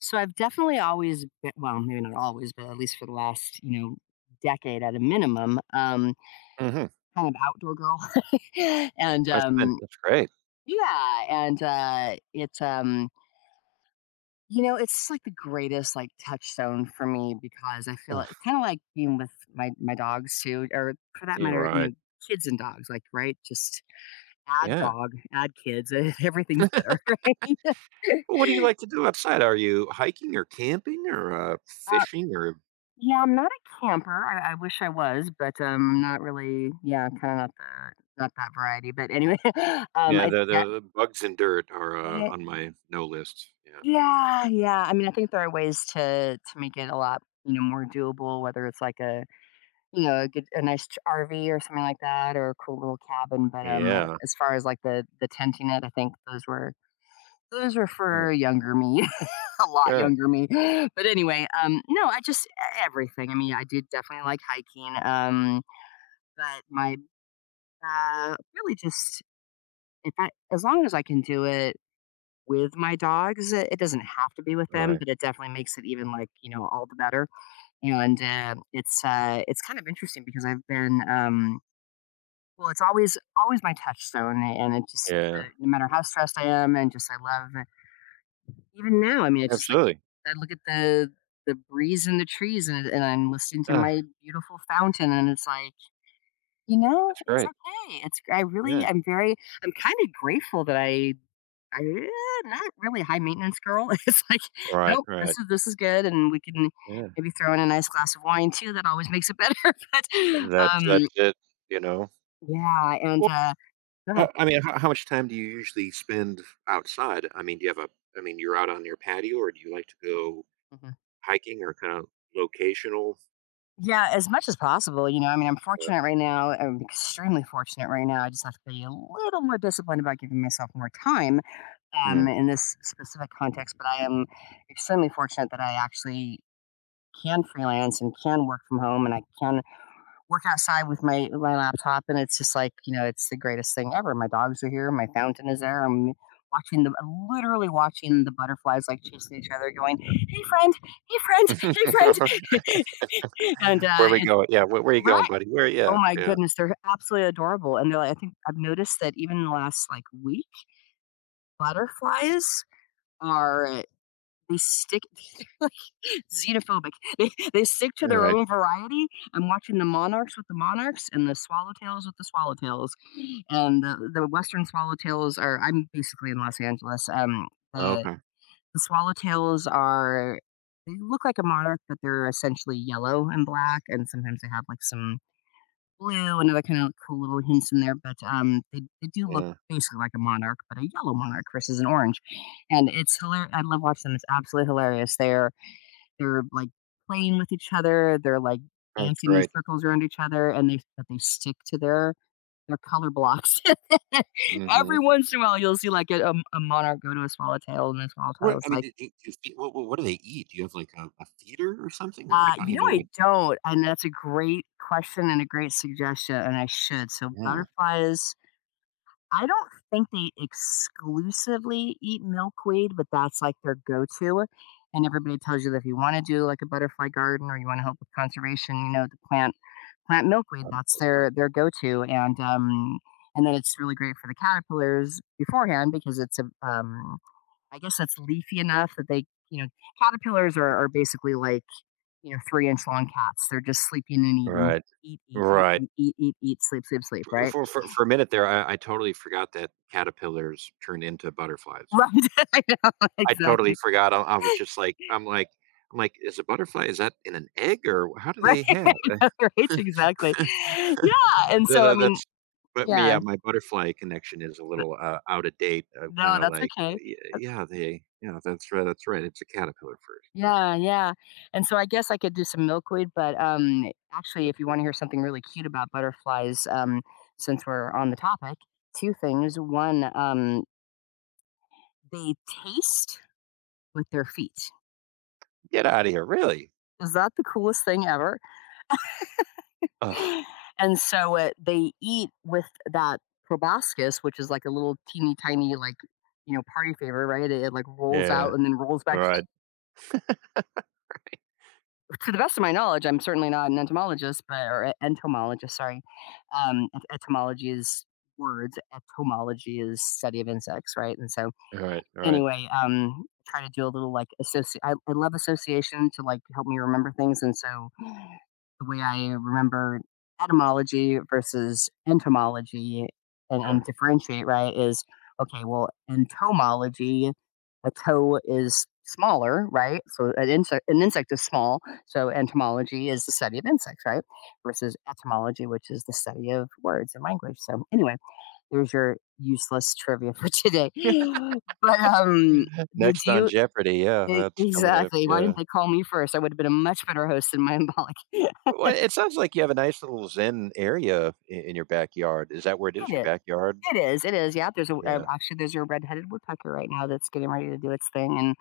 So I've definitely always been, well, maybe not always, but at least for the last, decade at a minimum, Mhm. kind of outdoor girl. and That's great. yeah, and it's, you know, it's like the greatest like touchstone for me because I feel Ugh. it's kind of like being with my dogs too, or for that You're matter, right. Kids and dogs, like right, just add Yeah. dog, add kids, everything's better, right? Well, what do you like to do outside? Are you hiking or camping or, Uh, fishing or Yeah, I'm not a camper. I wish I was, but not really. Yeah, kind of not that variety. But anyway, yeah, I the yeah, the the bugs and dirt are, yeah, on my no list. Yeah. yeah. Yeah. I mean, I think there are ways to make it a lot more doable. Whether it's like a you know a good a nice ch- RV or something like that, or a cool little cabin. But Yeah. as far as like the tenting it, I think those were Yeah. for younger me, a lot Sure. younger me. But anyway, no, everything. I mean, I did definitely like hiking. But my really just if I as long as I can do it with my dogs, it doesn't have to be with All them, right. but it definitely makes it even like all the better. And it's kind of interesting because I've been well, it's always my touchstone, and it just Yeah. No matter how stressed I am, and just I love even now. I mean, it's just like Absolutely. I look at the breeze in the trees, and I'm listening to Ah, my beautiful fountain, and it's like you know, that's it's great. okay. It's I really Yeah. I'm very I'm kind of grateful that I'm not really a high maintenance girl. It's like, All right, nope, all this right. is this is good, and we can Yeah. maybe throw in a nice glass of wine too. That always makes it better. But That's um, that's it, you know? yeah, and Well, go ahead. I mean, how much time do you usually spend outside? I mean, do you have a I mean, you're out on your patio or do you like to go Mhm. hiking or kinda locational. Yeah, as much as possible. You know, I mean, I'm Yeah. fortunate right now. I'm extremely fortunate right now. I just have to be a little more disciplined about giving myself more time Mm. in this specific context. But I am extremely fortunate that I actually can freelance and can work from home and I can work outside with my laptop and it's just like, you know, it's the greatest thing ever. My dogs are here, my fountain is there. I'm watching the Literally watching the butterflies like chasing each other going, "Hey friend, hey friend, hey friend." and Where we it's going? Yeah, where you going, right buddy? Where Oh yeah, my yeah. goodness, they're absolutely adorable. And they're like, I think I've noticed that even in the last like week, butterflies are they stick they're like xenophobic. They stick to their Alright. own variety. I'm watching the monarchs with the monarchs and the swallowtails with the swallowtails, and the western swallowtails are I'm basically in Los Angeles. The Okay. the swallowtails are they look like a monarch, but they're essentially yellow and black, and sometimes they have like some blue and other kind of cool little hints in there, but, they do look Yeah. basically like a monarch, but a yellow monarch versus an orange, and it's hilarious. I love watching them, it's absolutely hilarious. They're playing with each other, they're, like, That's dancing in great. circles around each other, and they but they stick to their color blocks. Every Mhm. once in a while, you'll see, like, a monarch go to a swallowtail, and the What swallowtail's I mean, like, do do do fe what do they eat? Do you have, like, a feeder or something? Well, like, I don't you know even know I what. don't," and that's a great question and a great suggestion, and I should. So Yeah. butterflies I don't think they exclusively eat milkweed, but that's like their go-to. And everybody tells you that if you want to do like a butterfly garden or you want to help with conservation, you know, to plant milkweed. Out of That's the their garden. their go-to, and then it's really great for the caterpillars beforehand because it's a I guess that's leafy enough that they you know caterpillars are basically like 3 inch long cats. They're just sleeping and eating. Right. Eat, eat, eat, Right. eat, eat, eat, eat, sleep, sleep, sleep, right? For a minute there, I totally forgot that caterpillars turn into butterflies. Right. I know, I totally exactly. forgot. I was just like I'm like I'm like, "Is a butterfly is that in an egg, or how do Right, they have?" right, exactly. Yeah, and Tha so, I tha mean that's but me yeah, yeah, my butterfly connection is a n little, out of date. I'm no, kinda that's like, okay. "Y yeah, they yeah, that's right, it's a caterpillar first. Yeah, Yeah, yeah, and so I guess I could do some milkweed, but, actually, if you definitely." wanna hear something really cute about butterflies, since we're on the topic, two things. One, they taste with their feet. Get out of here, really? Is that the coolest thing ever? Ugh. And so they eat with that proboscis, which is like a little teeny tiny, like, you know, party favor, right? It like rolls out Yeah. and then rolls back. Alright. To the best of my knowledge, I'm certainly not an entomologist, but or entomologist, sorry. Etymology is words. Etymology is study of insects, right? And so, Alright, alright, anyway, try to do a little like associate. I love association to like help me remember things, and so the way I remember etymology versus entomology and sure. differentiate, right, is okay, well, entomology, a toe is smaller, right? So an insect is small. So entomology is the study of insects, right? Versus etymology, which is the study of words and language. So anyway, there's your useless trivia for today. But did Next on you Jeopardy! Yeah, e- that's coming up, exactly why didn't yeah. they call me first? I would have been a much better host than my symbolic. It Well, it sounds like you have a nice little zen area I in your backyard. Is that where it is, your is. backyard? It is, it is, yeah. There's a Yeah. actually, there's a red-headed woodpecker right now that's getting ready to do its thing, and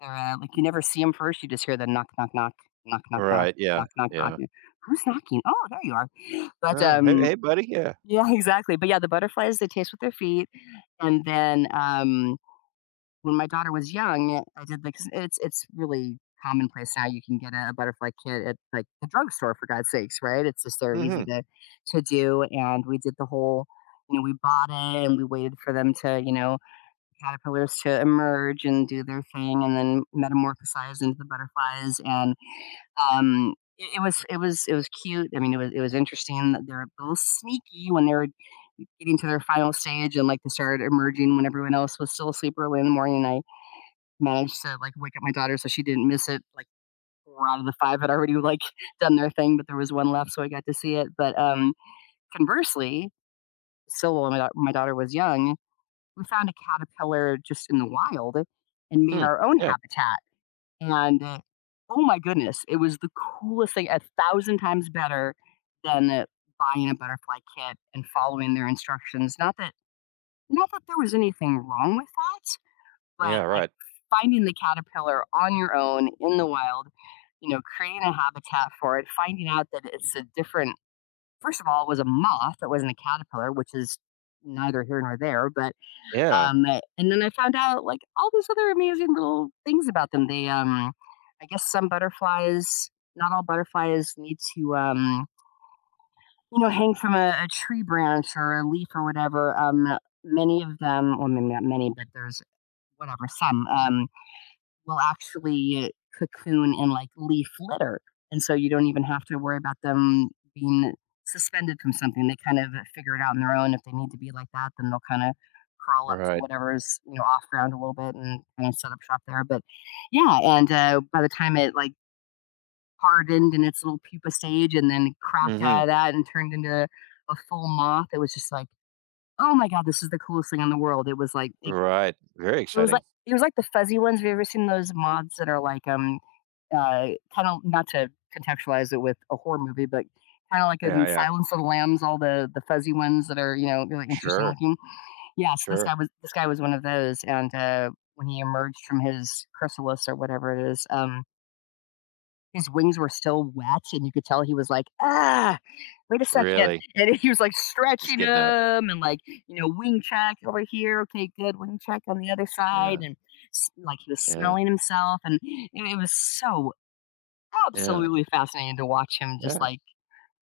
they're, like, you never see 'em first, you just hear the knock, knock, knock, knock, knock, All knock, right. Yeah, knock, knock, knock, yeah. and "Who's knocking?" "Oh, there you are." But, "Oh, hey hey, buddy." Yeah. yeah, exactly, but, yeah, the butterflies, they taste with their feet, and then, when my daughter was young, I did because it's really commonplace now, you can get a butterfly kit at, like, the drugstore, for God's sakes, right? It's just they're Mm. easy Mhm. To do, and we did the whole we bought it, and we waited for them to, you know, caterpillars to emerge and do their thing and then metamorphosize into the butterflies, and, it was cute, I mean, it was interesting that they're a little sneaky when they were getting to their final stage and, like, they started emerging when everyone else was still asleep early in the morning, I managed to, like, wake up my daughter so she didn't miss it, like, 4 out of the 5 had already, like, done their thing, but there was one left, so I got to see it, but, conversely, still when my daughter was young, we found a caterpillar just in the wild and made Mm. our own Yeah. habitat, and, oh my goodness, it was the coolest thing, 1,000 times better than buying a butterfly kit and following their instructions, not that there was anything wrong with that. But, Yeah, like, right. finding the caterpillar on your own in the wild, you know, creating a habitat for it, finding out that it's a different first of all, it was a moth, it wasn't a caterpillar, which is neither here nor there, but, Yeah. um and then I found out, like, all these other amazing little things about them. I guess some butterflies not all butterflies need to, you know, hang from a tree branch or a leaf or whatever. Many of them well, maybe not many, but there's whatever, some, will actually cocoon in like leaf litter. And so you don't even have to worry about them being suspended from something. They kind of figure it out on their own. If they need to be like that, then they'll kind of crawl up to Right. whatever's off ground a little bit and kind of set up shop there. But yeah, and by the time it like hardened in its little pupa stage and then cracked Mhm. out of that and turned into a full moth, it was just like, oh my god, this is the coolest thing in the world. It was like Right. Very exciting. it was like the fuzzy ones. Have you ever seen those moths that are like kind of not to contextualize it with a horror movie, but kind of like in Yeah, yeah. Silence of the Lambs, all the fuzzy ones that are really interesting Sure, looking. Yeah, so this sure. guy was this guy was one of those, and when he emerged from his chrysalis or whatever it is, his wings were still wet, and you could tell he was like, ah, wait a second, Really, and he was like just stretching getting out. them and like you know wing check over here, okay, good, wing check on the other side, Yeah, and like he was yeah, smelling himself, and it was so yeah, absolutely fascinating to watch him just yeah. like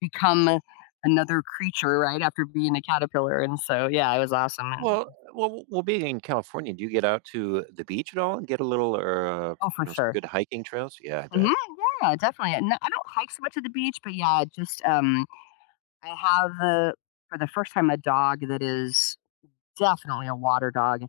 become another creature right after being a caterpillar. And so, yeah, it was awesome. And Well, being in California, do you get out to the beach at all and get a little, or oh, for you know, some sure. good hiking trails? Yeah, I Hmm, bet. yeah, definitely. And I don't hike so much at the beach, but yeah, just I have for the first time a dog that is definitely a water dog.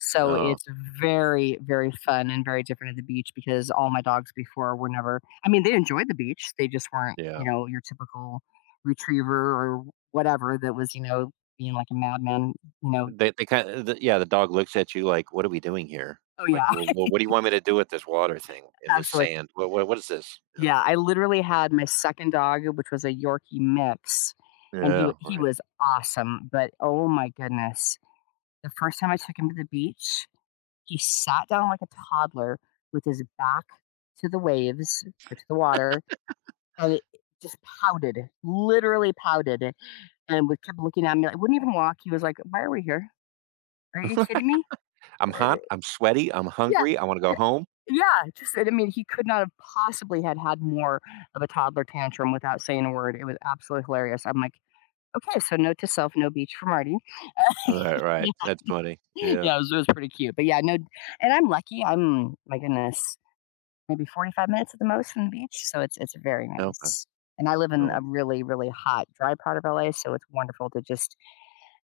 So Oh, it's very, very fun and very different at the beach because all my dogs before were never, I mean, they enjoyed the beach. They just weren't, yeah. you know, your typical retriever or whatever that was, you know, being like a madman, you know. They kind of, the, yeah. The dog looks at you like, "What are we doing here? Oh, yeah, Like, well, what do you want me to do with this water thing in this absolutely. sand? What is this?" Yeah. Yeah, I literally had my second dog, which was a Yorkie mix, and Yeah. he Right. was awesome. But oh my goodness, the first time I took him to the beach, he sat down like a toddler with his back to the waves or to the water, and it just pouted, literally pouted, and would kept looking at me. Like, wouldn't even walk. He was like, "Why are we here? Are you kidding me?" I'm But, hot. I'm sweaty. I'm yeah, hungry. I want to go home. yeah. Just, I mean, he could not have possibly had more of a toddler tantrum without saying a word. It was absolutely hilarious. I'm like, okay, so note to self, no beach for Marty. Right. Right. Yeah, That's funny. Yeah. yeah, it was pretty cute. But yeah, no, and I'm lucky. I'm my goodness, maybe 45 minutes at the most from the beach, so it's very Okay. nice. And I live in a Oh, really, really hot, dry part of LA, so it's wonderful to just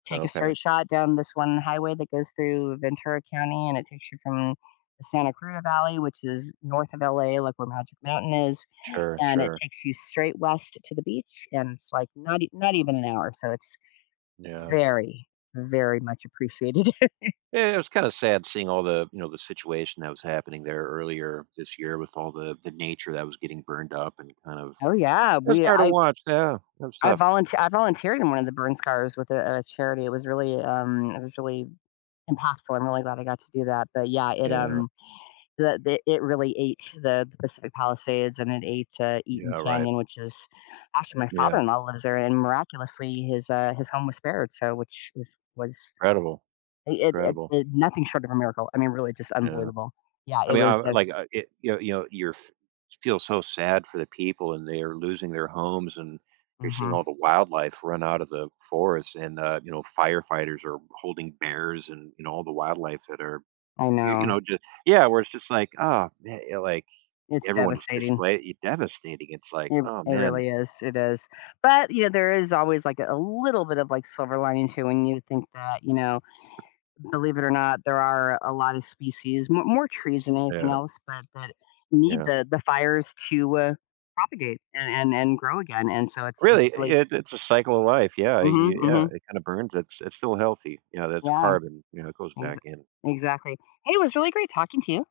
take a okay. straight shot down this one highway that goes through Ventura County, and it takes you from the Santa Cruz Valley, which is north of LA, like where Magic Mountain is, Sure, and it sure. takes you straight west to the beach, and it's like not even an hour, so it's Yeah. very, very much appreciated. Yeah, it was kinda sad seeing all the you know, the situation that was happening there earlier this year with all the nature that was getting burned up and kind of Oh yeah, it was we hard to watch, yeah. That was I tough. volunteer I volunteered in one of the burn scars with a charity. It was really impactful. I'm really glad I got to do that. But yeah, it Yeah. The it really ate the Pacific Palisades and it ate Eaton Yeah, right. Canyon, which is actually my Yeah. father-in-law lives there, and miraculously his home was spared. So which is was Incredible, it, it, incredible. it nothing short of a miracle. I mean, really just Yeah. unbelievable. Yeah, I it mean, I was. A, like, it you know, you're f feel so sad for the people, and they are losing their homes, and you're seeing hmm, all the wildlife run out of the forest, and, you know, firefighters are holding bears and, you know, all the wildlife that are I you you know know, just yeah, where it's just like, "Oh, man," you like, it's everyone is devastating. display y devastating, it's like, It "Oh, it man." really is, it is. But, you know, there is always, like, a little bit of, like, silver lining too when you think that, you know, believe it or not, there are a lot of species, more trees than anything Yeah, else, but that need yeah. The fires to, propagate and and grow again, and so it's Really, really it it's a cycle of life, yeah, mhm, you yeah, mhm. it kinda burns, it's still healthy, yeah, that's Yeah, carbon, you know, it goes exa back in. exactly. Hey, it was really great talking to you.